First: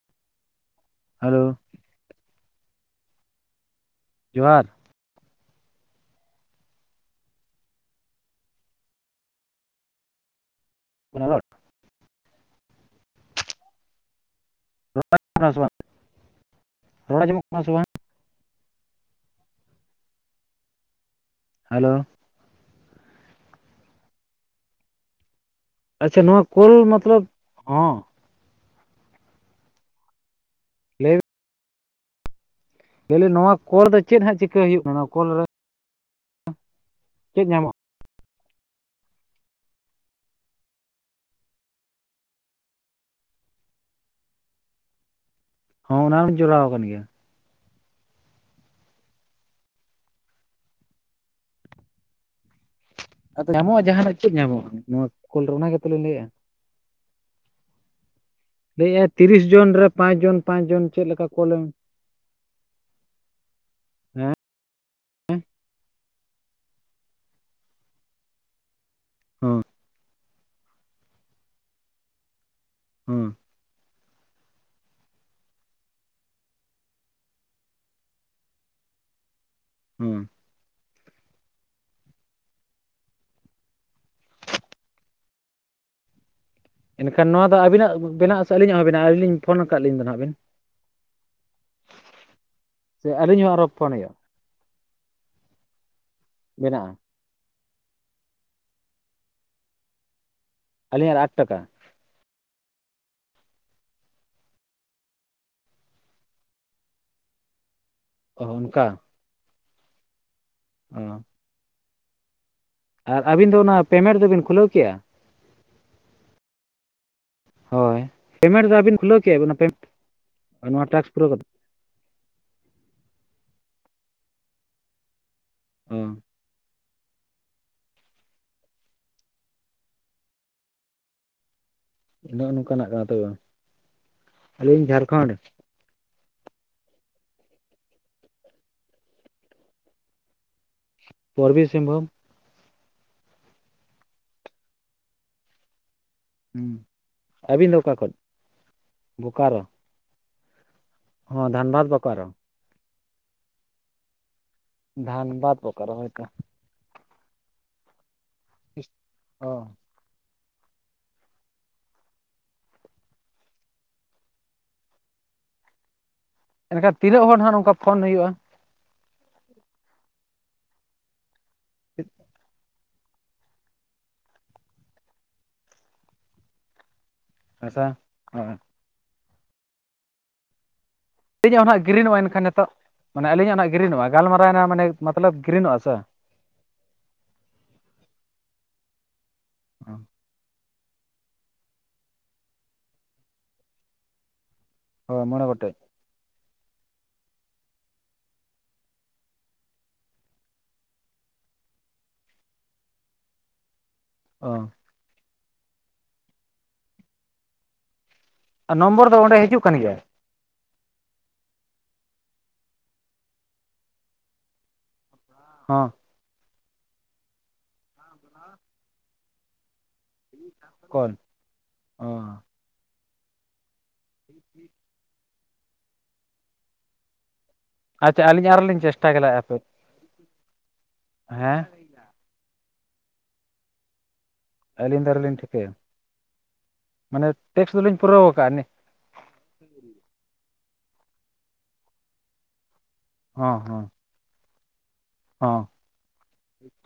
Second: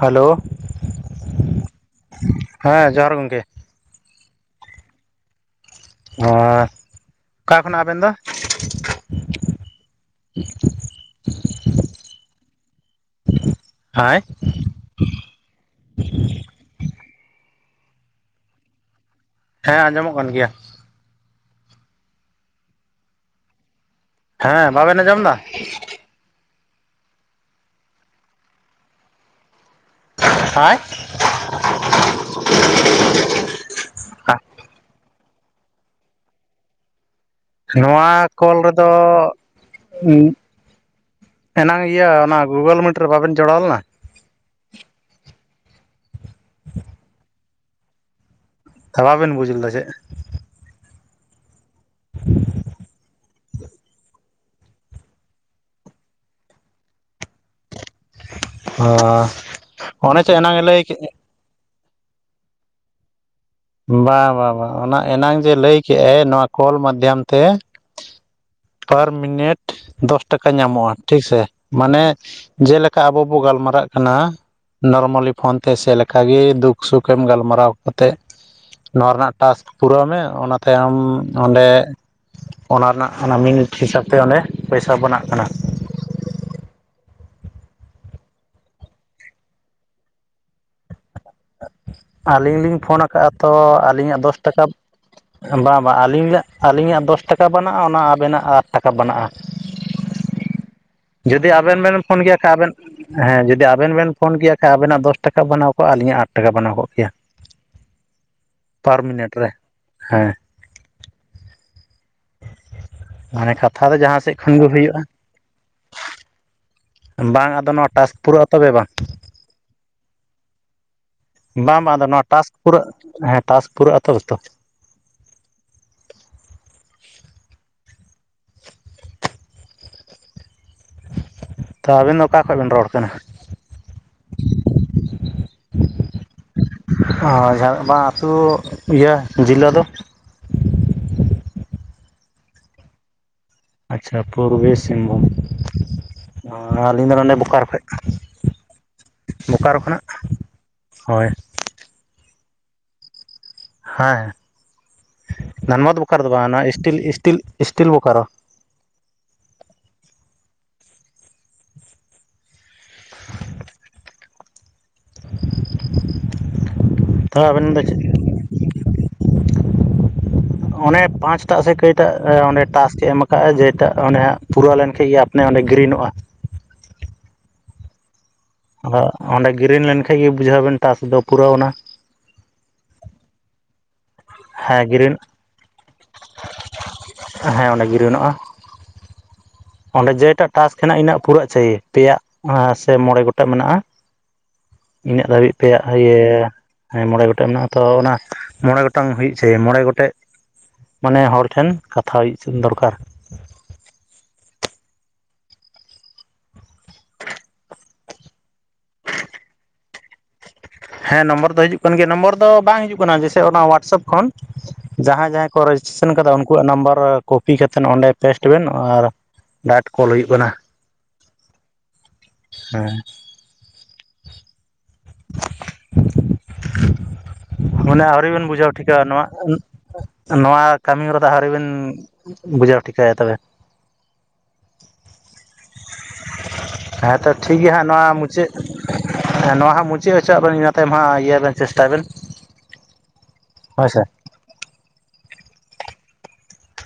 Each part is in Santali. ᱦᱮᱞᱳ? ᱦᱮᱞᱳ? ᱦᱮᱸ, ᱡᱚᱦᱟᱨ ᱜᱚᱢᱠᱮ! ᱡᱚᱦᱟᱨ᱾ ᱚ ᱚᱠᱟ ᱠᱷᱚᱱᱟᱜ ᱟᱹᱵᱮᱱ ᱫᱚ? [unintelligible] [unintelligible] [unintelligible] ᱨᱚᱲ ᱟᱸᱡᱚᱢᱚᱜ ᱠᱟᱱᱟ ᱥᱮᱵᱟᱝ? ᱦᱮᱸ ᱟᱸᱡᱚᱢᱚᱜ ᱠᱟᱱ ᱜᱮᱭᱟ᱾ ᱦᱮᱞᱳ ᱦᱮᱸ ᱵᱟᱵᱮᱱ ᱟᱸᱡᱚᱢ ᱮᱫᱟ᱾ ᱟᱪᱪᱷᱟ ᱱᱚᱣᱟ ᱠᱳᱞ ᱢᱚᱛᱞᱚᱵᱽ ᱦᱚᱸ [unintelligible] [unintelligible] [unintelligible] ᱱᱚᱣᱟ ᱠᱚᱞ ᱫᱚ ᱪᱮᱫ ᱦᱟᱸᱜ ᱪᱤᱠᱟᱹ ᱦᱩᱭᱩᱜ ᱠᱟᱱᱟ ᱱᱚᱣᱟ ᱠᱚᱞ ᱨᱮ? ᱪᱮᱫ ᱧᱟᱢᱚᱜ ᱱᱚᱣᱟ ᱠᱚᱞ ᱨᱮᱫᱚ [unintelligible] ᱮᱱᱟᱝ ᱤᱭᱟᱹ ᱚᱱᱟ ᱜᱩᱜᱚᱞ ᱢᱤᱴ ᱨᱮ ᱵᱟᱵᱮᱱ ᱡᱚᱲᱟᱣ ᱞᱮᱱᱟ᱾ ᱦᱚᱸ ᱚᱱᱟ ᱦᱚᱸᱧ ᱡᱚᱲᱟᱣ ᱠᱟᱱ ᱜᱮᱭᱟ᱾ [unintelligible] ᱵᱮᱱ ᱵᱩᱡᱽ ᱞᱮᱫᱟ ᱪᱮ᱾ [inaudible] ᱟᱫᱚ ᱧᱟᱢᱚᱜᱼᱟ ᱡᱟᱦᱟᱱᱟᱜ ᱪᱮᱫ ᱧᱟᱢᱚᱜᱼᱟ ᱱᱚᱣᱟ ᱠᱚᱞ ᱨᱮ ᱚᱱᱟ ᱜᱮᱛᱚᱞᱤᱧ ᱞᱟᱹᱭᱮᱜᱼᱟ᱾ ᱚ ᱞᱟᱹᱭᱮᱼᱟ ᱛᱤᱨᱤᱥ ᱡᱚᱱ ᱨᱮ ᱯᱟᱸᱪ ᱚᱱᱮ ᱪᱮ ᱡᱚᱱ ᱮᱱᱟᱝ ᱯᱟᱸᱪ ᱮ ᱞᱟᱹᱭ ᱡᱚᱱ ᱠᱮᱫ ᱪᱮᱫ ᱞᱮᱠᱟ ᱠᱚᱞᱮᱢᱼᱼ ᱵᱟᱝ ᱵᱟᱝ ᱵᱟᱝ ᱚᱱᱟ ᱮᱱᱟᱝ ᱡᱮ ᱞᱟᱹᱭ ᱠᱮᱫᱟᱭ ᱱᱚᱣᱟ ᱠᱚᱞ ᱢᱟᱫᱽᱫᱷᱚᱢ ᱛᱮ ᱯᱟᱨ ᱢᱤᱱᱤᱴ ᱦᱚᱸ ᱫᱚᱥ ᱴᱟᱠᱟ ᱧᱟᱢᱚᱜᱼᱟ ᱴᱷᱤᱠ ᱥᱮ ᱢᱟᱱᱮᱼᱼ ᱡᱮᱞᱮᱠᱟ ᱟᱵᱚ ᱦᱚᱸ ᱵᱚ ᱜᱟᱞᱢᱟᱨᱟᱜᱼᱼ ᱠᱟᱱᱟ ᱱᱚᱨᱢᱟᱞᱤ ᱯᱷᱳᱱ ᱛᱮ ᱥᱮ ᱞᱮᱠᱟ ᱜᱮ ᱫᱩᱠ ᱥᱩᱠᱮᱢ ᱜᱟᱞᱢᱟᱨᱟᱣ ᱠᱟᱛᱮ ᱱᱚᱣᱟ ᱨᱮᱱᱟᱜ ᱴᱟᱥᱠᱥ ᱯᱩᱨᱟᱹᱣ ᱦᱚᱸ ᱢᱮ ᱚᱱᱟᱼᱼ ᱛᱟᱭᱚᱢ ᱚᱸᱰᱮ ᱚᱱᱟ ᱨᱮᱱᱟᱜ ᱚᱱᱟ ᱢᱤᱱᱤᱴ ᱦᱤᱥᱟᱹᱵᱽ ᱛᱮ ᱚᱸᱰᱮ ᱯᱚᱭᱥᱟ ᱵᱮᱱᱟᱜ ᱠᱟᱱᱟ᱾ ᱮᱱᱠᱷᱟᱱ ᱱᱚᱣᱟ ᱫᱚ ᱟᱹᱵᱤᱱᱟᱜ ᱵᱮᱱᱟᱜ ᱥᱮ ᱟᱹᱞᱤᱧᱟᱜ ᱵᱮᱱᱟᱜᱼᱟ ᱟᱹᱞᱤ ᱞᱤᱧ ᱯᱷᱳᱱ ᱠᱟᱫ ᱞᱤᱧ ᱫᱚ ᱦᱟᱜ ᱵᱤᱱ? ᱟᱹᱞᱤᱧ ᱞᱤᱧ ᱯᱷᱳᱱ ᱥᱮ ᱠᱟᱜᱼᱟ ᱟᱹᱞᱤᱧ ᱛᱚ ᱦᱚᱸ ᱟᱨᱚ ᱯᱷᱳᱱ ᱦᱩᱭᱩᱜᱼᱟ ᱟᱹᱞᱤᱧᱟᱜ ᱫᱚᱥ ᱴᱟᱠᱟ ᱵᱟᱝ ᱵᱟᱝ ᱟᱹᱞᱤ [unintelligible] ᱵᱮᱱᱟᱜᱼᱟ ᱟᱹᱞᱤᱧᱟᱜ ᱫᱚᱥ ᱴᱟᱠᱟ ᱵᱮᱱᱟᱜᱼᱟ ᱚᱱᱟ ᱟᱵᱮᱱᱟᱜ ᱟᱴ ᱴᱟᱠᱟ ᱵᱮᱱᱟᱜᱼᱟ᱾ ᱟᱹᱞᱤᱧᱟᱜ ᱟᱴ ᱡᱩᱫᱤ ᱴᱟᱠᱟ ᱟᱵᱮᱱ ᱵᱮᱱ ᱯᱷᱳᱱ ᱠᱮᱭᱟ ᱥᱮ ᱟᱵᱮᱱ ᱦᱮᱸ ᱡᱩᱫᱤ ᱟᱵᱮᱱ ᱵᱮᱱ ᱯᱷᱳᱱ ᱠᱮᱭᱟ ᱥᱮ ᱟᱵᱮᱱᱟᱜ ᱫᱚᱥ ᱴᱟᱠᱟ ᱵᱮᱱᱟᱣ ᱠᱚᱜᱼᱟ ᱟᱹᱞᱤᱧᱟᱜ ᱟᱴ ᱴᱟᱠᱟ ᱵᱮᱟᱱᱟᱣ ᱠᱚᱜ ᱠᱮᱭᱟ ᱚ ᱚᱱᱠᱟ ᱯᱟᱨ ᱢᱤᱱᱤᱴ ᱨᱮ ᱦᱮᱸ [unintelligible] ᱟᱨ ᱟᱹᱵᱤᱱ ᱢᱟᱱᱮ ᱫᱚ ᱚᱱᱟ ᱠᱟᱛᱷᱟ ᱡᱟᱦᱟᱸ ᱯᱮᱢᱮᱱᱴ ᱥᱮᱫ ᱫᱚᱵᱤᱱ ᱠᱷᱚᱱ ᱠᱷᱩᱞᱟᱹᱣ ᱜᱮ ᱠᱮᱼᱟ᱾ ᱦᱩᱭᱩᱜᱼᱟ ᱵᱟᱝ ᱟᱫᱚ ᱱᱚᱣᱟ ᱦᱳᱭ ᱴᱟᱥᱠ ᱯᱩᱨᱟᱹᱜᱼᱟ ᱯᱮᱢᱮᱱᱴ ᱛᱚᱵᱮ ᱫᱚ ᱵᱟᱝ ᱟᱹᱵᱤᱱ ᱠᱷᱩᱞᱟᱹᱣ ᱠᱮᱼᱟ [unintelligible] ᱱᱚᱣᱟ ᱴᱟᱠᱥ ᱯᱩᱨᱟᱹᱣ ᱠᱟᱛᱮᱫ ᱵᱟᱝ ᱵᱟᱝ ᱟᱫᱚ ᱱᱚᱣᱟ ᱴᱟᱥᱠ ᱯᱩᱨᱟᱹᱜ ᱦᱮᱸ ᱴᱟᱥᱠ ᱯᱩᱨᱟᱹᱜᱼᱟ ᱛᱚᱵᱮ ᱛᱚ᱾ ᱦᱚᱸ ᱛᱚ ᱟᱵᱤᱱ ᱫᱚ ᱚᱠᱟ ᱱᱚᱜᱼᱚ ᱠᱷᱚᱱᱵᱤᱱ ᱨᱚᱲ ᱱᱚᱝᱠᱟᱱᱟᱜ ᱠᱟᱱᱟ? ᱛᱚᱵᱮ ᱵᱟᱝ? ᱟᱹᱞᱤᱧ ᱡᱷᱟᱲᱠᱷᱚᱸᱰ [unintelligible] ᱵᱟᱝ ᱟᱹᱛᱩ ᱤᱭᱟᱹ ᱡᱤᱞᱟᱹ ᱫᱚ ᱯᱩᱨᱵᱤ ᱥᱤᱝᱵᱷᱩᱢ᱾ ᱟᱪᱪᱷᱟ ᱯᱩᱨᱵᱤ ᱥᱤᱝᱵᱷᱩᱢ᱾ ᱦᱩᱸ ᱟᱹᱞᱤᱧ ᱫᱚ ᱱᱚᱰᱮ ᱵᱳᱠᱟᱨ ᱟᱹᱵᱤᱱ ᱫᱚ ᱠᱷᱚᱡ ᱚᱠᱟ ᱵᱳᱠᱟᱨᱳ ᱵᱳᱠᱟᱨ ᱠᱷᱚᱱᱟᱜ᱾ ᱦᱳᱭ ᱦᱚᱸ ᱫᱷᱟᱱᱵᱟᱫᱽ ᱵᱳᱠᱟᱨᱳ᱾ ᱦᱮᱸ ᱫᱷᱟᱱᱵᱟᱫᱽ ᱫᱷᱟᱱᱵᱟᱫᱽ ᱵᱳᱠᱟᱨᱳ ᱦᱳᱭᱛᱚ ᱫᱚ ᱵᱟᱝ ᱱᱚᱣᱟ ᱤᱥᱴᱤᱞ ᱤᱥᱴᱤᱞ ᱤᱥᱴᱤᱞ ᱵᱳᱠᱟᱨᱳ᱾ ᱤᱥᱴ ᱚ ᱮᱱᱠᱷᱟᱱ ᱛᱤᱱᱟᱹᱜ ᱛᱚ ᱦᱚᱲ ᱦᱟᱸᱜ ᱱᱚᱝᱠᱟ ᱟᱵᱮᱱ ᱫᱚ ᱯᱷᱳᱱ ᱦᱳᱭᱳᱜᱼᱟ? ᱚᱱᱮ ᱯᱟᱸᱪᱴᱟᱜ ᱥᱮ ᱠᱟᱹᱭᱴᱟᱜ ᱚᱸᱰᱮ ᱴᱟᱠᱥ ᱮᱢ ᱠᱟᱜᱼᱟ ᱡᱮᱴᱟ ᱦᱟᱜ ᱯᱩᱨᱟᱹᱣ ᱞᱮᱱᱷᱟᱡ ᱜᱮ ᱟᱯᱱᱮ ᱚᱸᱰᱮ ᱜᱤᱨᱤᱱᱚᱜᱼᱟ᱾ [unintelligible] ᱟᱫᱚ ᱚᱸᱰᱮ ᱜᱮᱨᱤᱱ ᱞᱮᱱᱠᱟᱡ ᱜᱮ ᱵᱩᱡᱷᱟᱹᱣᱟᱵᱮᱱ ᱴᱟᱥ ᱫᱚ ᱟᱹᱞᱤᱧᱟᱜ ᱯᱩᱨᱟᱹᱣᱱᱟ ᱦᱚᱸ ᱱᱟᱜ ᱜᱤᱨᱤᱱ ᱟᱣᱟᱮᱱ ᱠᱷᱟᱱ ᱱᱤᱛᱚᱜ ᱢᱟᱱᱮ ᱟᱹᱞᱤᱧᱟᱜ ᱦᱚ ᱱᱟᱜ ᱜᱤᱨᱤᱱᱚᱜᱼᱟ᱾ ᱜᱟᱞᱢᱟᱨᱟᱣᱮᱱᱟ ᱦᱮᱸ ᱢᱟᱱᱮ ᱜᱨᱤᱱ ᱢᱚᱛᱞᱚᱵ ᱜᱽᱨᱤᱱᱚᱜᱼᱟ ᱥᱮ᱾ ᱦᱮᱸ ᱚᱸᱰᱮ ᱜᱨᱤᱱᱚᱜᱼᱟ᱾ ᱚᱸᱰᱮ ᱡᱮᱴᱟᱜ ᱴᱟᱥᱠ ᱦᱮᱱᱟᱜ ᱤᱱᱟᱹᱜ ᱯᱩᱨᱟᱹᱜ ᱪᱟᱭᱮ ᱛᱮᱭᱟᱜ ᱟᱸ ᱥᱮ ᱢᱚᱬᱮ ᱜᱚᱴᱮᱡ ᱢᱮᱱᱟᱜᱼᱟ᱾ ᱦᱳᱭ ᱤᱱᱟᱹᱜ ᱢᱚᱬᱮ ᱫᱷᱟᱹᱵᱤᱡ ᱜᱚᱴᱮᱡ ᱛᱮᱭᱟᱜ ᱤᱭᱟᱹ ᱦᱮᱸ ᱢᱚᱬᱮ ᱜᱚᱴᱮᱡ ᱢᱮᱱᱟᱜᱼᱟ ᱛᱚ ᱚᱱᱟ ᱢᱚᱬᱮ ᱜᱚᱴᱟᱝ ᱦᱩᱭᱩᱜ ᱪᱟᱭᱮᱢ ᱢᱚᱬᱮ ᱜᱚᱴᱮᱡ ᱢᱟᱱᱮ ᱦᱚᱲ ᱴᱷᱮᱱ ᱠᱟᱛᱷᱟ ᱦᱩᱭᱩᱜ ᱫᱚ ᱫᱨᱠᱟᱨ᱾ ᱚ᱾ [inaudible] ᱟᱨ ᱱᱚᱢᱵᱚᱨ ᱫᱚ ᱚᱸᱰᱮ ᱦᱤᱡᱩᱜ ᱠᱟᱱ ᱜᱮᱭᱟᱭ᱾ ᱦᱮᱸ ᱱᱚᱢᱵᱚᱨ ᱫᱚ ᱦᱤᱡᱩᱜ ᱠᱟᱱ ᱜᱮᱭᱟ᱾ ᱱᱚᱢᱵᱚᱨ ᱫᱚ ᱵᱟᱝ ᱦᱤᱡᱩᱜ ᱠᱟᱱᱟ ᱡᱮᱭᱥᱮ ᱚᱱᱟ ᱦᱳᱣᱟᱴᱥᱮᱯ ᱠᱷᱚᱱ ᱡᱟᱦᱟᱸᱭ ᱡᱟᱦᱟᱸᱭ ᱠᱚ ᱦᱚᱸ ᱨᱮᱡᱤᱥᱴᱨᱮᱥᱚᱱ ᱠᱟᱫᱟ ᱩᱱᱠᱩᱣᱟᱜ ᱱᱟᱢᱵᱟᱨ ᱠᱚᱯᱤ ᱠᱟᱛᱮ ᱚᱸᱰᱮ ᱯᱮᱥᱴ ᱵᱮᱱ ᱟᱨ ᱰᱟᱴ ᱠᱚᱞ ᱦᱩᱭᱩᱜ ᱠᱟᱱᱟ᱾ ᱠᱚᱞ ᱚ ᱦᱮᱸ᱾ [unintelligible] ᱦᱩᱱᱟ ᱟᱪᱪᱷᱟ ᱟᱹᱣᱨᱤ ᱵᱮᱱ ᱟᱹᱞᱤᱧ ᱟᱨᱚ ᱵᱩᱡᱷᱟᱹᱣ ᱞᱤᱧ ᱴᱷᱤᱠᱟᱣᱟ ᱪᱮᱥᱴᱟ ᱜᱮ ᱱᱚᱣᱟ᱾ ᱦᱟᱯᱮ ᱱᱚᱣᱟ ᱠᱟᱹᱢᱤ ᱦᱚᱨᱟ ᱫᱚ ᱟᱹᱣᱨᱤ ᱦᱮᱸ ᱵᱮᱱ ᱵᱩᱡᱷᱟᱹᱣ ᱴᱷᱤᱠᱟᱭᱟ ᱛᱚᱵᱮ᱾ ᱟᱹᱞᱤᱧ ᱫᱚ ᱟᱹᱣᱨᱤ ᱞᱤᱧ ᱴᱷᱤᱠᱟᱹᱭᱟ᱾ ᱢᱟᱱᱮ ᱴᱮᱠᱥ ᱫᱚᱞᱤᱧ ᱯᱩᱨᱟᱹᱣ ᱟᱠᱟ-ᱟ ᱱᱮᱦ ᱮᱸ ᱱᱚᱣᱟ ᱦᱟᱸᱜ ᱢᱩᱪᱟᱹᱫ ᱦᱚᱪᱚᱣᱟᱜ ᱵᱮᱱ ᱤᱱᱟᱹ ᱛᱟᱭᱚᱢ ᱦᱟᱸᱜ ᱤᱭᱟᱹᱭ ᱵᱮᱱ ᱪᱮᱥᱴᱟᱭ ᱵᱮᱱ᱾ ᱦᱚᱸ ᱦᱳᱭ ᱦᱚᱸ᱾ ᱥᱮ ᱦᱚᱸ᱾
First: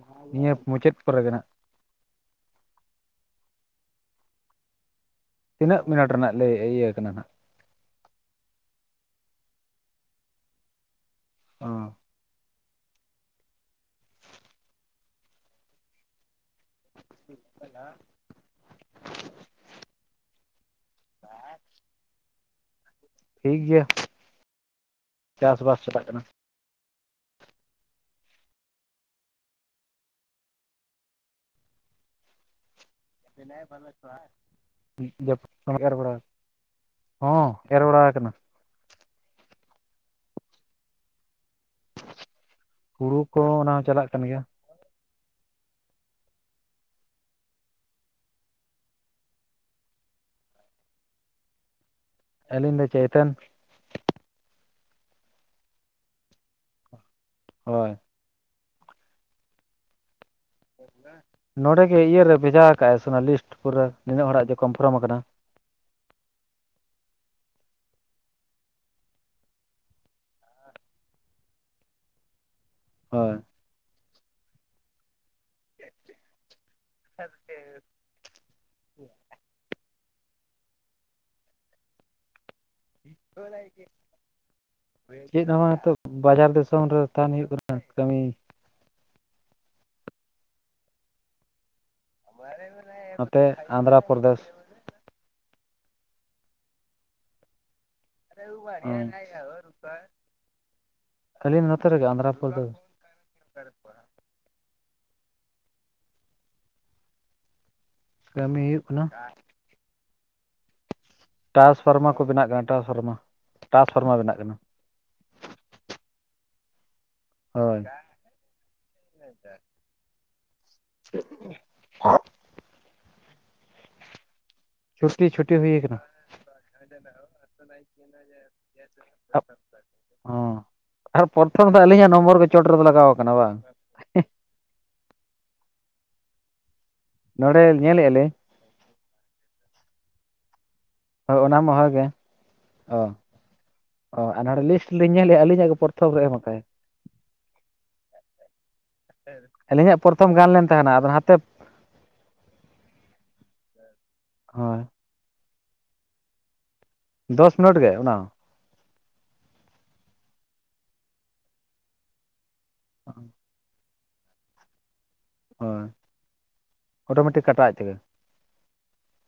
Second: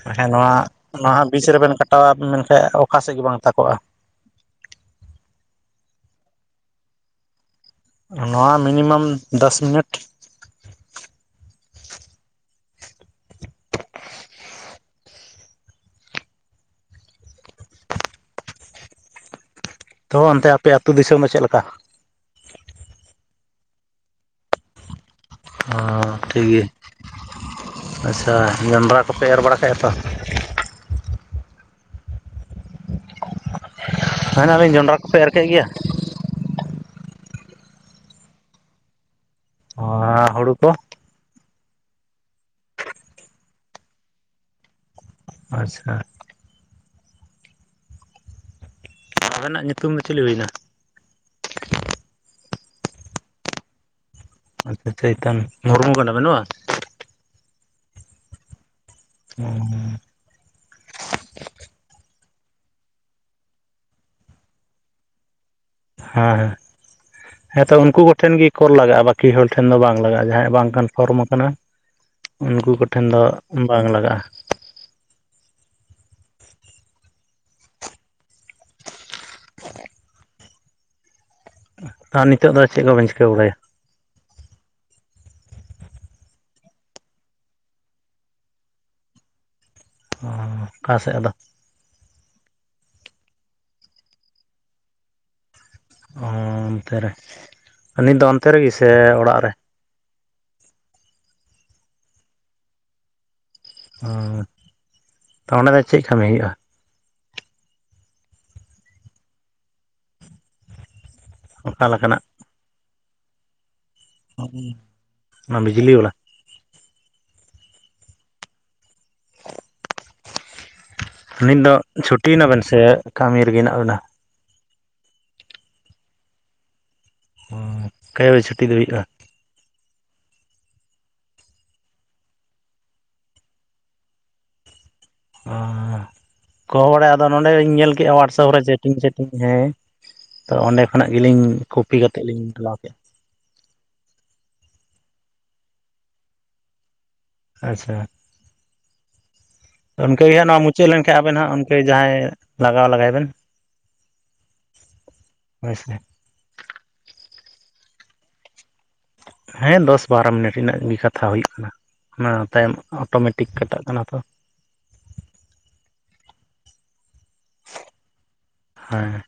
ᱦᱮᱸ ᱦᱮᱸ ᱱᱚᱣᱟ ᱱᱤᱭᱟᱹ ᱢᱩᱪᱟᱹᱫ ᱱᱚᱣᱟ ᱠᱚᱨᱮ ᱦᱚᱸ ᱜᱮ ᱵᱤᱪ ᱱᱟᱦᱟᱜ ᱨᱮᱵᱮᱱ ᱠᱟᱴᱟᱣᱟ ᱢᱮᱱᱠᱷᱟᱡ ᱚᱠᱟᱥᱮᱫ ᱜᱮ ᱵᱟᱝ ᱛᱟᱠᱚᱜᱼᱟ᱾ ᱛᱤᱱᱟᱹᱜ ᱢᱤᱱᱟᱴ ᱨᱮᱱᱟᱜ ᱞᱮᱭ ᱤᱭᱟᱹᱣ ᱠᱟᱱᱟ ᱱᱟᱦᱜ᱾ ᱱᱚᱣᱟ ᱢᱤᱱᱤᱢᱟᱢ ᱫᱟᱥ ᱢᱤᱱᱤᱴ᱾ ᱚᱸ᱾ [unintelligible] ᱛᱚ ᱚᱱᱛᱮ ᱟᱯᱮ ᱟᱹᱛᱩ ᱫᱤᱥᱚᱢ ᱫᱚ ᱪᱮᱫ ᱞᱮᱠᱟ? ᱴᱷᱤᱠ ᱜᱮᱭᱟ᱾ ᱚ ᱪᱟᱥᱵᱟᱥ ᱪᱟᱞᱟᱜ ᱠᱟᱱᱟ ᱴᱷᱤᱠ ᱜᱮᱭᱟ᱾ ᱟᱪᱪᱷᱟ ᱡᱚᱱᱰᱨᱟ ᱠᱚᱯᱮ ᱮᱨ ᱵᱟᱲᱟ ᱠᱮᱜ-ᱟ ᱛᱚ᱾ [unintelligible] ᱢᱮᱱᱟᱞᱤᱧ ᱡᱚᱱᱰᱨᱟ ᱠᱚᱯᱮ ᱮᱨ ᱠᱮᱫ ᱜᱮᱭᱟ ᱦᱚᱸ ᱮᱨ ᱵᱟᱲᱟᱣ ᱠᱟᱱᱟ᱾ ᱚᱸ ᱦᱩᱲᱩ ᱠᱚ᱾ ᱦᱩᱲᱩ ᱠᱚ ᱚᱱᱟ ᱦᱚᱸ ᱪᱟᱞᱟᱜ ᱠᱟᱱ ᱜᱮᱭᱟ᱾ ᱟᱪᱪᱷᱟ᱾ ᱟᱵᱮᱱᱟᱜ ᱧᱩᱛᱩᱢ ᱫᱚ ᱪᱤᱞᱤ ᱦᱩᱭᱱᱟ? ᱟᱞᱤᱧ ᱫᱚ ᱪᱚᱭᱛᱚᱱ᱾ ᱦᱮᱸ ᱛᱚ ᱪᱳᱭᱛᱚᱱ᱾ ᱢᱩᱨᱢᱩ ᱠᱟᱱᱟ ᱵᱮᱱ ᱵᱟᱝ᱾ ᱦᱳᱭ᱾ [unintelligible] ᱱᱚᱰᱮᱜ ᱜᱮ ᱤᱭᱟᱹᱨᱮ ᱵᱷᱮᱡᱟᱣ ᱠᱟᱜ-ᱟᱭ ᱥᱮ ᱚᱱᱟ ᱞᱤᱥᱴ ᱯᱩᱨᱟᱹ ᱱᱤᱱᱟᱹᱜ ᱦᱚᱲᱟᱜ ᱜᱮ ᱠᱚᱱᱯᱷᱟᱨᱢ ᱟᱠᱟᱱᱟ᱾ ᱦᱮᱸ ᱦᱮᱸ᱾ ᱦᱮᱸᱛᱚ ᱩᱱᱠᱩ ᱠᱚᱴᱷᱮᱱ ᱜᱮ ᱠᱚᱞ ᱞᱟᱜᱟᱜᱼᱟᱺ ᱵᱟᱠᱤ ᱦᱚᱲ ᱴᱷᱮᱱ ᱫᱚ ᱵᱟᱝ ᱞᱟᱜᱟᱜᱼᱟ᱾ ᱡᱟᱦᱟᱸᱭ ᱵᱟᱝ ᱠᱟᱱ ᱯᱷᱚᱨᱚᱢ ᱠᱟᱱᱟ ᱩᱱᱠᱩ ᱠᱚᱴᱷᱮᱱ ᱫᱚ ᱦᱳᱭ ᱵᱟᱝ ᱞᱟᱜᱟᱜᱼᱟ᱾ [unintelligible] [inaudible] ᱟᱨ ᱱᱤᱛᱚᱜ ᱫᱚ ᱪᱮᱫ ᱠᱚᱵᱮᱱ ᱪᱤᱠᱟᱹ ᱵᱟᱲᱟᱭᱟ [unintelligible] ᱪᱮᱫ ᱦᱚᱸ ᱵᱟᱝ ᱱᱤᱛᱳ ᱵᱟᱡᱟᱨ ᱫᱤᱥᱚᱢ ᱨᱮ ᱛᱟᱦᱮᱱ ᱦᱩᱭᱩᱜ ᱠᱟᱱᱟ ᱠᱟᱹᱢᱤ, ᱚᱸᱻ ᱚᱠᱟ ᱥᱮᱫ ᱟᱫᱚ? ᱱᱚᱛᱮ ᱟᱫᱷᱨᱚᱯᱨᱚᱫᱮᱥ᱾ ᱚᱻ ᱚᱱᱛᱮ ᱨᱮ ᱱᱤᱛ ᱫᱚ ᱚᱱᱛᱮ ᱨᱮᱜᱮ ᱥᱮ ᱦᱚᱸ ᱚᱲᱟᱜ ᱨᱮ? ᱟᱹᱞᱤᱧ ᱱᱚᱛᱮ ᱨᱮᱜᱮ ᱟᱸᱫᱷᱨᱟᱯᱨᱚᱫᱮᱥ ᱾ ᱛᱚ ᱚᱸᱰᱮ ᱫᱚ ᱪᱮᱫ ᱠᱟᱹᱢᱤ ᱦᱩᱭᱩᱜ-ᱟ? ᱠᱟᱹᱢᱤ ᱦᱩᱭᱩᱜ ᱠᱟᱱᱟ᱾ ᱴᱨᱟᱱᱥ ᱚᱠᱟ ᱯᱷᱟᱨᱢᱟ ᱞᱮᱠᱟᱱᱟᱜ ᱠᱚ ᱵᱮᱱᱟᱜ ᱠᱟᱱᱟ ᱴᱨᱟᱱᱥ ᱯᱷᱟᱨᱢᱟ ᱴᱟᱥ ᱯᱷᱟᱨᱢᱟ ᱵᱮᱱᱟᱜ ᱠᱟᱱᱟ ᱚᱱᱟ ᱵᱤᱡᱽᱞᱤ ᱵᱟᱞᱟ? ᱦᱳᱭ᱾ [unintelligible] ᱱᱤᱛ ᱫᱚ ᱪᱷᱩᱴᱤᱭᱮᱱᱟᱵᱮᱱ ᱥᱮ ᱠᱟᱹᱢᱤ ᱨᱮᱜᱮ ᱦᱮᱱᱟᱜ ᱵᱮᱱᱟ᱾ ᱪᱷᱩᱴᱤ ᱪᱷᱩᱴᱤ ᱦᱩᱭ ᱠᱟᱱᱟ᱾ ᱚᱠᱟ ᱵᱟᱡᱮ ᱪᱷᱩᱴᱤ ᱫᱚ ᱦᱩᱭᱩᱜᱼᱟ ᱚ [unintelligible] ᱟᱨ ᱯᱨᱚᱛᱷᱚᱢ ᱫᱚ ᱟᱹᱞᱤᱧᱟᱜ ᱱᱚᱢᱵᱚᱨ ᱜᱮ ᱪᱚᱴ ᱨᱮ ᱞᱟᱜᱟᱣ ᱠᱟᱱᱟ ᱵᱟᱝ? [unintelligible] ᱟᱫᱚ ᱱᱚᱸᱰᱮ ᱱᱚᱸᱰᱮᱧ ᱧᱮᱞ ᱧᱮᱞᱮᱫᱼᱟ ᱠᱮᱫ-ᱟ ᱞᱤᱧ ᱦᱚᱣᱟᱴᱥᱮᱯ ᱨᱮ ᱪᱮᱴᱤᱝ ᱥᱮᱴᱤᱝ ᱦᱮᱸ ᱛᱚ ᱚᱸᱰᱮ ᱠᱷᱚᱱᱟᱜ ᱦᱳᱭ ᱜᱮᱞᱤᱧ ᱚᱱᱟ ᱢᱟ ᱦᱳᱭ ᱠᱚᱯᱤ ᱜᱮ ᱠᱟᱛᱮᱫ ᱞᱤᱧ ᱴᱟᱞᱟᱣ ᱠᱮᱫ᱾ ᱚ ᱚ ᱟᱨ ᱱᱚᱰᱮ ᱞᱤᱥᱴ ᱞᱤᱧ ᱧᱮᱞᱮᱫ-ᱟ ᱟᱹᱞᱤᱧᱟᱜ ᱜᱮ ᱯᱨᱚᱛᱷᱚᱢ ᱨᱮ ᱮᱢ ᱟᱠᱟᱭ᱾ ᱟᱪᱪᱷᱟ, [inaudible] ᱚᱱᱠᱟ ᱜᱮ ᱦᱟᱸᱜ ᱜᱟᱱ ᱱᱚᱣᱟ ᱞᱮᱱ ᱢᱩᱪᱟᱹᱫ ᱛᱟᱦᱮᱱᱟ ᱟᱫᱚ ᱞᱮᱱᱠᱷᱟᱡ ᱦᱟᱱᱛᱮ ᱟᱵᱮᱱ ᱦᱟᱸᱜ ᱜᱚᱝᱠᱮ ᱡᱟᱦᱟᱸᱭ ᱞᱟᱜᱟᱣ ᱞᱟᱜᱟᱭ ᱵᱮᱱ᱾ ᱦᱳᱭ, ᱦᱳᱭ ᱥᱮ [inaudible] ᱫᱚᱥ ᱢᱤᱱᱤᱴ ᱜᱮ ᱚᱱᱟ ᱦᱚ ᱦᱮᱸ ᱫᱚᱥ ᱵᱟᱨᱚ ᱢᱤᱱᱤᱴ ᱨᱮᱱᱟᱜ ᱜᱮ ᱠᱟᱛᱷᱟ ᱦᱩᱭ ᱠᱟᱱᱟ ᱚᱱᱟ ᱛᱟᱭᱚᱢ ᱚᱴᱳᱢᱮᱴᱤᱠ ᱠᱟᱴᱟᱜ ᱠᱟᱱᱟ ᱛᱚ᱾ ᱦᱮᱸ, ᱚᱴᱳᱢᱮᱴᱤᱠ ᱠᱟᱴᱟᱜᱟ ᱟᱡ ᱛᱮᱜᱮ᱾ ᱦᱮᱸ,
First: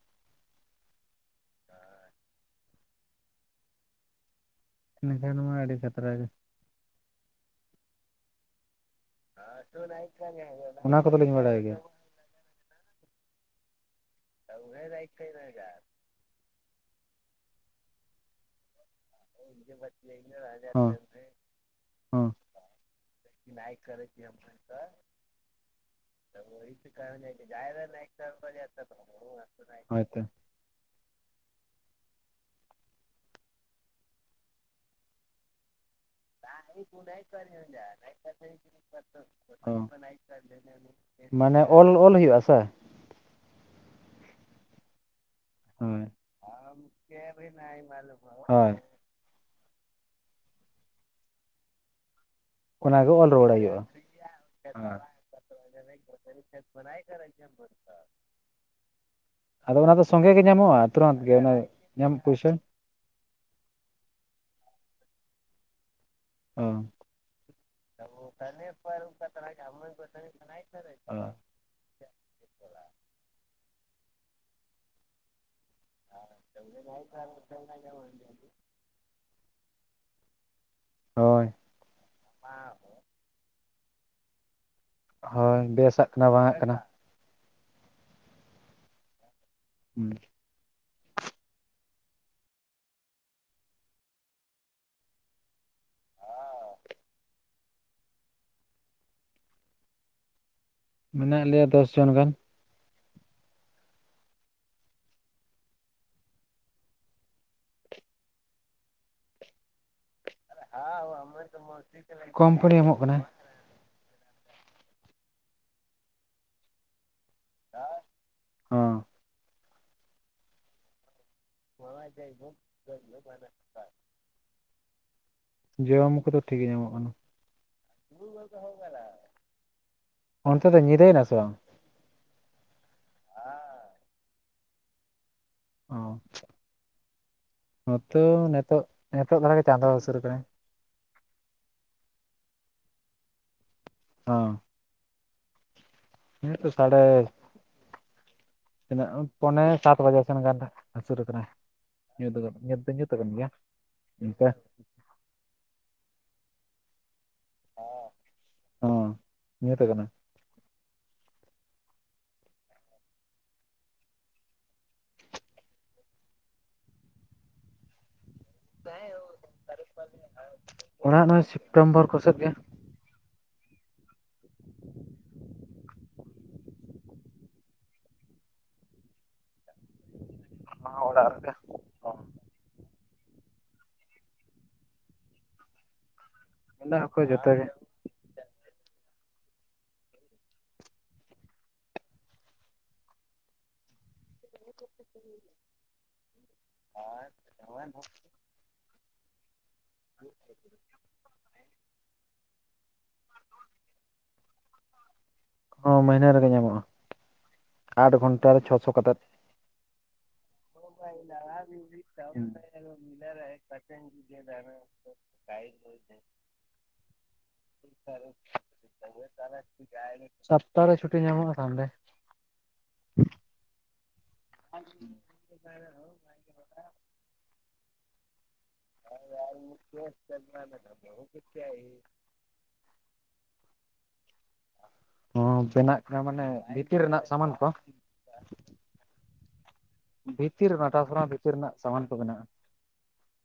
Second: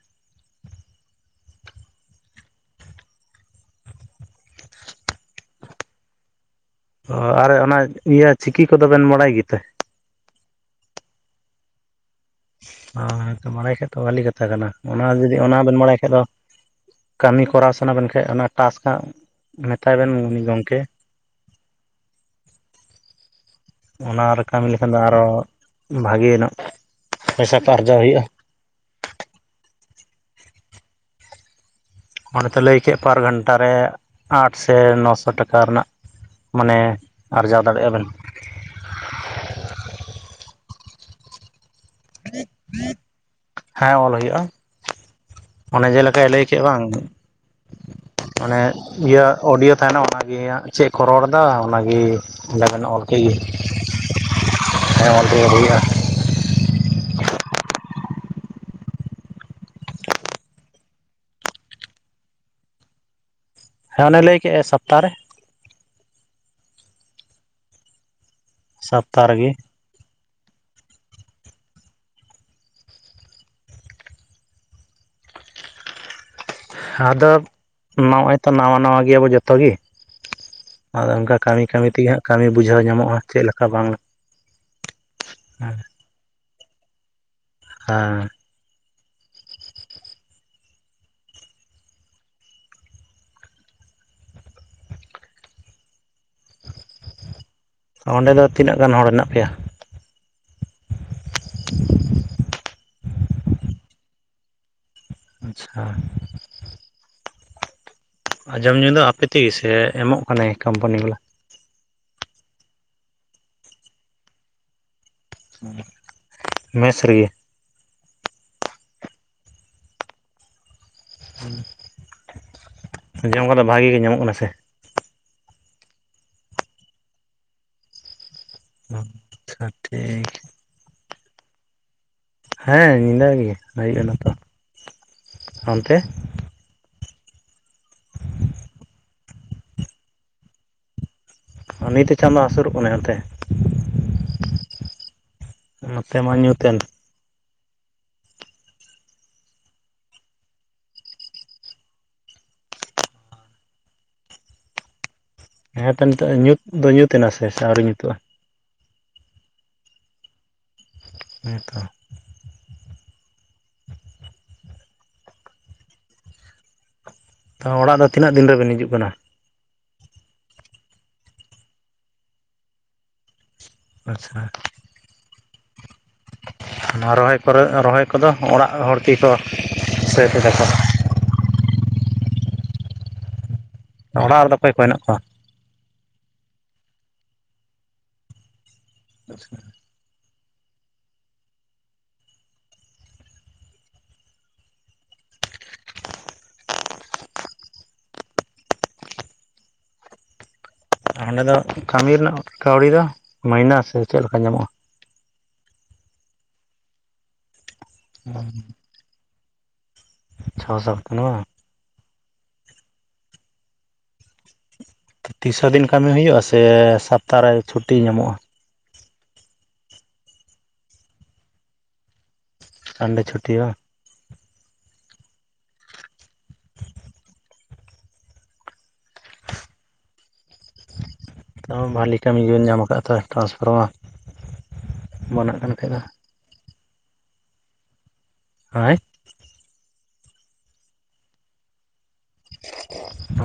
ᱮᱱᱟ ᱠᱷᱟᱱ ᱢᱟ ᱟᱹᱰᱤ ᱠᱷᱟᱛᱨᱟ ᱜᱮ᱾ ᱚ ᱟᱨ ᱚᱱᱟ ᱤᱭᱟᱹ ᱪᱤᱠᱤ ᱠᱚᱫᱚ ᱵᱮᱱ ᱵᱟᱲᱟᱭ ᱜᱮ ᱛᱮ? ᱚᱱᱟ ᱠᱚᱫᱚ ᱞᱤᱧ ᱵᱟᱲᱟᱭ ᱜᱮᱭᱟ ᱾ ᱦᱳᱭᱛᱚ [unintelligible] ᱵᱟᱲᱟᱭ ᱠᱷᱟᱡ ᱫᱚ ᱵᱷᱟᱹᱞᱤ ᱠᱟᱛᱷᱟ ᱠᱟᱱᱟ ᱚᱱᱟ ᱡᱩᱫᱤ ᱚᱱᱟ ᱵᱮᱱ ᱵᱟᱲᱟᱭ ᱠᱷᱟᱡ ᱫᱚ, ᱠᱟᱹᱢᱤ ᱠᱚᱨᱟᱣ ᱥᱟᱱᱟ ᱵᱮᱱ ᱠᱷᱟᱡ ᱚᱱᱟ ᱴᱟᱥ ᱦᱟᱸᱜ ᱢᱮᱛᱟᱭ ᱵᱮᱱ ᱩᱱᱤ ᱜᱚᱢᱠᱮ᱾ ᱦᱚᱸ [unintelligible] [unintelligible] ᱚᱱᱟ ᱨᱮ ᱠᱟᱹᱢᱤ ᱞᱮᱠᱷᱟᱱ ᱫᱚ ᱟᱨᱚ ᱵᱷᱟᱜᱮ ᱧᱚᱜ ᱯᱚᱭᱥᱟ ᱠᱚ ᱟᱨᱡᱟᱣ ᱦᱩᱭᱩᱜᱼᱟ [unintelligible] ᱚᱱᱮ ᱛᱚ ᱞᱟᱹᱭ ᱠᱮᱫ ᱯᱟᱨ ᱜᱷᱚᱱᱴᱟ ᱨᱮ ᱟᱴ ᱥᱮ ᱱᱚᱥᱚ ᱴᱟᱠᱟ ᱨᱮᱱᱟᱜ, ᱢᱟᱱᱮ ᱟᱨᱡᱟᱣ ᱫᱟᱲᱮᱭᱟᱜ-ᱟ ᱵᱮᱱ᱾ ᱢᱟᱱᱮ ᱚᱞ ᱚᱞ ᱦᱩᱭᱩᱜ-ᱟ ᱥᱮ? ᱦᱮᱸ ᱚᱞ ᱦᱩᱭᱩᱜ-ᱟ᱾ ᱚᱱᱮ ᱦᱳᱭ ᱡᱮᱞᱮᱠᱟᱭ ᱞᱟᱹᱭ ᱠᱮᱫ ᱵᱟᱝ ᱚᱱᱮ ᱦᱳᱭ ᱤᱭᱟᱹ ᱚᱰᱤᱭᱳ ᱛᱟᱦᱮᱸᱱᱟ ᱚᱱᱟ ᱜᱮᱜ ᱪᱮᱫ ᱠᱚ ᱨᱚᱲ ᱮᱫᱟ ᱚᱱᱟᱜᱮ ᱚᱸᱰᱮ ᱵᱮᱱ [unintelligible] ᱚᱞ ᱚᱱᱟᱜᱮ ᱠᱮᱫ ᱜᱮ ᱨᱩᱣᱟᱹᱲ ᱦᱩᱭᱩᱜᱼᱟ ᱦᱳᱭ᱾ ᱦᱮᱸ [inaudible] ᱚᱞᱪᱮ [inaudible] ᱦᱩᱭᱩᱜᱼᱟ [unintelligible] [inaudible] ᱟᱫᱚ ᱚᱱᱟ ᱫᱚ ᱥᱚᱸᱜᱮ ᱜᱮ ᱧᱟᱢᱚᱜᱼᱟ ᱛᱩᱨᱟᱹᱫ ᱜᱮ ᱧᱟᱢ ᱯᱩᱭᱥᱟᱹ? ᱦᱮᱸ ᱚᱱᱮ ᱞᱟᱹᱭ ᱠᱮᱫ ᱮ ᱥᱚᱯᱛᱟᱨᱮ᱾ ᱚ ᱥᱚᱯᱛᱟ ᱨᱮᱜᱮ [unintelligible] ᱟᱫᱚ ᱱᱚᱜᱼᱚᱭ ᱛᱚ ᱱᱟᱣᱟ ᱱᱟᱣᱟ ᱜᱮᱭᱟ ᱵᱚ ᱡᱚᱛᱚ ᱜᱮ᱾ ᱟᱫᱚ ᱚᱱᱠᱟ ᱦᱳᱭ ᱠᱟᱹᱢᱤ ᱠᱟᱹᱢᱤ ᱛᱮᱜᱮ ᱦᱟᱸᱜ ᱠᱟᱹᱢᱤ ᱵᱩᱡᱷᱟᱹᱣ ᱧᱟᱢᱚᱜᱼᱟ ᱪᱮᱫ ᱞᱮᱠᱟ ᱵᱟᱝ᱾ ᱦᱳᱭ ᱵᱮᱥᱟᱜ ᱠᱟᱱᱟ ᱵᱟᱝᱟᱜ ᱠᱟᱱᱟ᱾ ᱦᱮᱸ ᱦᱩᱸ ᱚᱸᱰᱮ ᱫᱚ ᱛᱤᱱᱟᱹᱜ ᱜᱟᱱ ᱦᱚᱲ ᱦᱮᱱᱟᱜ ᱯᱮᱭᱟ‍? ᱢᱮᱱᱟᱜ ᱞᱮᱭᱟ ᱫᱚᱥ ᱡᱚᱱ ᱜᱟᱱ᱾ ᱟᱪᱪᱷᱟ, ᱟᱨ ᱡᱚᱢ ᱧᱩ ᱫᱚ ᱟᱯᱮ ᱛᱮᱜᱮ ᱥᱮ ᱮᱢᱚᱜ ᱠᱟᱱᱟᱭ? ᱠᱳᱢᱯᱟᱱᱤ ᱵᱟ ᱵᱟᱞᱟ ᱵᱟ ᱠᱚᱢᱯᱟᱱᱤ ᱮᱢᱚᱜ ᱠᱟᱱᱟᱭ᱾ ᱢᱮᱥ ᱨᱮᱜᱮ, ᱚ [inaudible] [inaudible] ᱡᱚᱢ ᱠᱚ ᱫᱚ ᱵᱷᱟᱜᱮ ᱜᱮ ᱧᱟᱢᱚᱜ ᱠᱟᱱᱟ ᱥᱮ? ᱡᱚᱢ ᱠᱚᱫᱚ ᱴᱷᱤᱠ ᱜᱮ ᱧᱟᱢᱚᱜ ᱠᱟᱱᱟ ᱟᱪᱪᱷᱟ ᱴᱷᱤᱠ ᱚᱱ ᱛᱮ ᱫᱚ ᱧᱤᱫᱟᱹᱭ ᱱᱟᱥᱮ ᱵᱟᱝ? ᱦᱮᱸ, ᱧᱤᱫᱟᱹ ᱜᱤᱭᱟᱹ᱾ ᱟᱹᱭᱩᱵᱽ ᱱᱟᱛᱚ ᱚ, ᱱᱚᱛᱮ ᱦᱚᱸ ᱱᱮᱛᱚᱜ ᱱᱮᱛᱚᱜ ᱞᱟᱦᱟᱸ ᱜᱮ ᱪᱟᱸᱫᱳ ᱦᱟᱹᱥᱩᱨ ᱠᱟᱱᱟᱭ᱾ ᱱᱤᱛ ᱪᱟᱸᱫᱳ ᱦᱟᱹᱥᱩᱨᱚᱜ ᱠᱟᱱᱟᱭ ᱚᱱᱛᱮ? ᱦᱚᱸ, ᱱᱚᱛᱮ ᱢᱟ ᱱᱤᱛ ᱫᱚ ᱧᱩᱛᱮᱱ ᱥᱟᱰᱮ ᱛᱤᱱᱟᱹᱜ ᱯᱚᱱᱮ ᱥᱟᱛ ᱵᱟᱡᱮ ᱥᱮᱱ ᱜᱟᱱ ᱦᱟᱹᱥᱩᱨ ᱠᱟᱱᱟᱭ᱾ ᱧᱩᱛ ᱜᱚᱫ ᱧᱩᱛ ᱫᱚ ᱧᱩᱛ ᱠᱟᱱ ᱜᱮᱭᱟ ᱮᱱᱛᱮ ᱦᱮᱸ ᱛᱚ ᱱᱤᱛᱚᱜ ᱧᱩᱛ ᱫᱚ ᱧᱩᱛ ᱮᱱᱟ ᱥᱮ ᱟᱹᱣᱨᱤ ᱧᱩᱛᱚᱜᱼᱟ? ᱦᱚᱸ ᱧᱩᱛ ᱠᱟᱱᱟ᱾ ᱦᱮᱸ ᱛᱷᱚ ᱛᱚ ᱚᱲᱟᱜ ᱫᱚ ᱛᱤᱱᱟᱹᱜ ᱫᱤᱱ ᱨᱮᱵᱤᱱ [unintelligible] ᱚᱲᱟᱜ ᱱᱚᱜᱚᱭ ᱥᱮᱯᱴᱮᱢᱵᱚᱨ ᱠᱚ ᱥᱮᱫ ᱜᱮ᱾ ᱟᱪᱪᱷᱟ, ᱱᱚᱣᱟ ᱨᱚᱦᱚᱭ ᱠᱚ ᱨᱮ ᱨᱚᱦᱚᱭ ᱠᱚ ᱫᱚ ᱚᱲᱟᱜ ᱦᱚᱲ ᱛᱮ ᱜᱮ ᱠᱚ ᱥᱟᱹᱛ ᱫᱟᱠᱚ ᱤᱧ ᱦᱚ ᱚᱲᱟᱜ ᱨᱮᱜᱮ ᱚᱲᱟᱜ ᱨᱮᱫᱚ ᱚᱠᱚᱭ ᱠᱚ ᱦᱮᱱᱟᱜ ᱠᱚᱣᱟ? ᱦᱮᱸᱱᱟᱜ ᱠᱚ ᱡᱷᱚᱛ ᱜᱮ᱾ [inaudible] [unintelligible] ᱟᱪᱪᱷᱟ ᱟᱪᱪᱷᱟ, ᱚᱸᱰᱮ ᱫᱚ ᱠᱟᱹᱢᱤ ᱨᱮᱱᱟᱜ ᱠᱟᱹᱣᱰᱤ ᱫᱚ ᱢᱟᱹᱭᱱᱟᱹ ᱥᱮ ᱪᱮᱫ ᱞᱮᱠᱟ ᱧᱟᱢᱚᱜᱼᱟ? ᱦᱚᱸ ᱢᱟᱹᱭᱦᱱᱟᱹ ᱨᱮ ᱜᱮ ᱧᱟᱢᱚᱜᱼᱟ᱾ ᱟᱴ ᱜᱷᱚᱱᱴᱟ ᱨᱮ ᱪᱷᱚᱥᱚ ᱠᱟᱛᱮᱫ᱾ ᱪᱷᱚ ᱥᱟᱛ ᱫᱤᱱ ᱵᱟᱝ [inaudible] ᱛᱤᱱᱥᱚ ᱫᱤᱱ ᱠᱟᱹᱢᱤ ᱦᱳᱭᱳᱜᱼᱟ ᱥᱮ ᱥᱚᱯᱛᱟ ᱨᱮ ᱪᱷᱩᱴᱤ ᱧᱟᱢᱚᱜᱼᱟ? ᱥᱚᱯᱛᱟ ᱨᱮ ᱪᱷᱩᱴᱤ ᱧᱟᱢᱚᱜᱼᱟ ᱛᱟᱦᱚᱞᱮ᱾ ᱥᱟᱱᱰᱮ ᱪᱷᱩᱴᱤᱼᱟ᱾ [unintelligible] [unintelligible] ᱟᱨ ᱢᱩᱠᱷᱮᱥ ᱛᱚ ᱪᱟᱞ [unintelligible] ᱵᱷᱟᱞᱤ ᱠᱟᱹᱢᱤ ᱜᱮᱵᱮᱱ ᱧᱟᱢ ᱟᱠᱟᱜ-ᱟ ᱛᱚ ᱴᱨᱟᱱᱥᱯᱷᱟᱨᱚᱜ-ᱟ᱾ ᱦᱚᱸ ᱵᱮᱱᱟᱜ ᱠᱟᱱᱟ ᱢᱟᱱᱮ ᱵᱷᱤᱛᱤᱨ ᱨᱮᱱᱟᱜ ᱥᱟᱢᱟᱱ ᱠᱚ᱾ [inaudible] ᱦᱚᱭ ᱾ ᱵᱷᱤᱛᱤᱨ ᱨᱮ ᱚᱱᱟ ᱴᱨᱟᱱᱥᱯᱷᱟᱨᱢᱟᱨ ᱵᱷᱤᱛᱤᱨ ᱨᱮᱱᱟᱜ ᱥᱟᱢᱟᱱ ᱠᱚ ᱵᱮᱱᱟᱜ-ᱟ᱾ ᱚᱻ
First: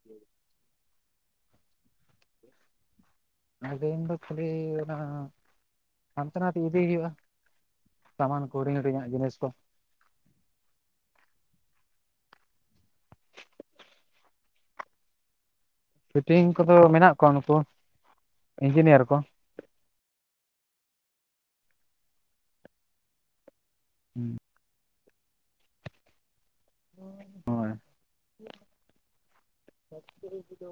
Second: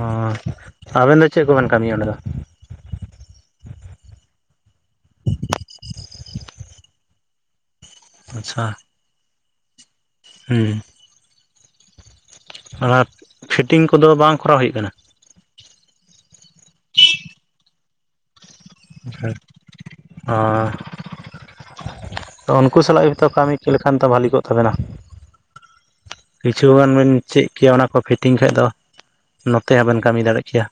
ᱟᱵᱮᱱ ᱫᱚ ᱪᱮᱫ ᱠᱚᱵᱮᱱ ᱠᱟᱹᱢᱤᱭᱟ ᱚᱸᱰᱮ ᱫᱚ? ᱟᱹᱞᱤᱟ ᱫᱚ ᱠᱷᱟᱹᱞᱤ ᱚᱱᱟ ᱦᱟᱱᱛᱮ ᱱᱟᱛᱮ ᱤᱫᱤ ᱦᱩᱭᱩᱜ-ᱟ᱾ ᱥᱟᱢᱟᱱ ᱠᱩ ᱦᱩᱰᱤᱝ ᱦᱩᱰᱤᱝ ᱦᱩᱰᱤᱝ ᱟᱜ ᱡᱤᱱᱤᱥ ᱠᱚ᱾ ᱦᱩᱸ ᱾ ᱚᱱᱟ ᱯᱷᱤᱴᱤᱝ ᱠᱚᱫᱚ ᱵᱟᱝ ᱠᱚᱨᱟᱣ ᱦᱳᱭᱳᱜ ᱠᱟᱱᱟ? ᱯᱷᱤᱴᱤᱝ ᱠᱚ ᱫᱚ ᱢᱮᱱᱟᱜ ᱠᱚᱣᱟ ᱱᱩᱠᱩ ᱾ [inaudible] ᱚᱻ [inaudible] ᱛᱚ ᱩᱱᱠᱩ ᱥᱟᱞᱟᱜ ᱜᱮ ᱛᱚ ᱠᱟᱹᱢᱤ ᱞᱮᱠᱷᱟᱱ ᱛᱚ ᱵᱷᱟᱞᱤ ᱠᱚᱜ ᱛᱟᱵᱮᱱᱟ᱾ ᱠᱤᱪᱷᱩ ᱜᱟᱱ ᱵᱤᱱ ᱪᱮᱫ ᱠᱮᱭᱟ ᱚᱱᱟ ᱠᱚ ᱯᱷᱤᱴᱤᱝ ᱠᱷᱟᱡ ᱫᱚ ᱾ ᱱᱚᱛᱮ ᱦᱚᱸ ᱵᱮᱱ ᱠᱟᱹᱢᱤ ᱫᱟᱲᱮᱜ ᱠᱮᱭᱟ᱾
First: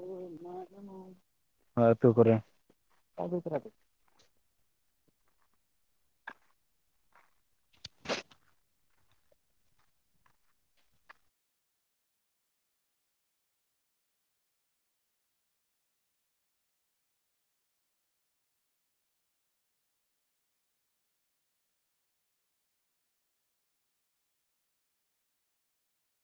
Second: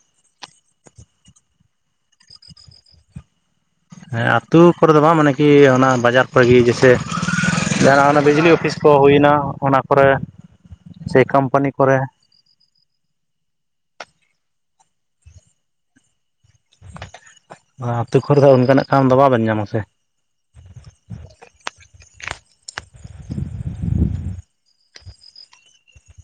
[inaudible] ᱦᱳᱭ ᱟᱹᱛᱩ ᱠᱚᱨᱮ [inaudible] ᱦᱮᱸ ᱟᱹᱛᱩ ᱠᱚᱨᱮ ᱫᱚ ᱵᱟᱝ, ᱢᱟᱱᱮ ᱠᱤ ᱚᱱᱟ ᱵᱟᱡᱟᱨ ᱠᱚᱨᱮ ᱜᱤ ᱡᱮᱭᱥᱮ ᱡᱟᱦᱱᱟᱜ ᱚᱱᱟ ᱵᱤᱡᱽᱞᱤ ᱚᱯᱷᱤᱥ ᱠᱚ ᱦᱩᱭ ᱮᱱᱟ ᱚᱱᱟ ᱠᱚᱨᱮ, ᱥᱮ ᱠᱳᱢᱯᱟᱹᱱᱤ ᱠᱚᱨᱮ᱾ ᱟᱹᱛᱩ ᱠᱚᱨᱮ ᱫᱚ ᱚᱱᱠᱟᱱᱟᱜ ᱠᱟᱢ ᱫᱚ ᱵᱟᱵᱮᱱ ᱧᱟᱢᱟ ᱥᱮ᱾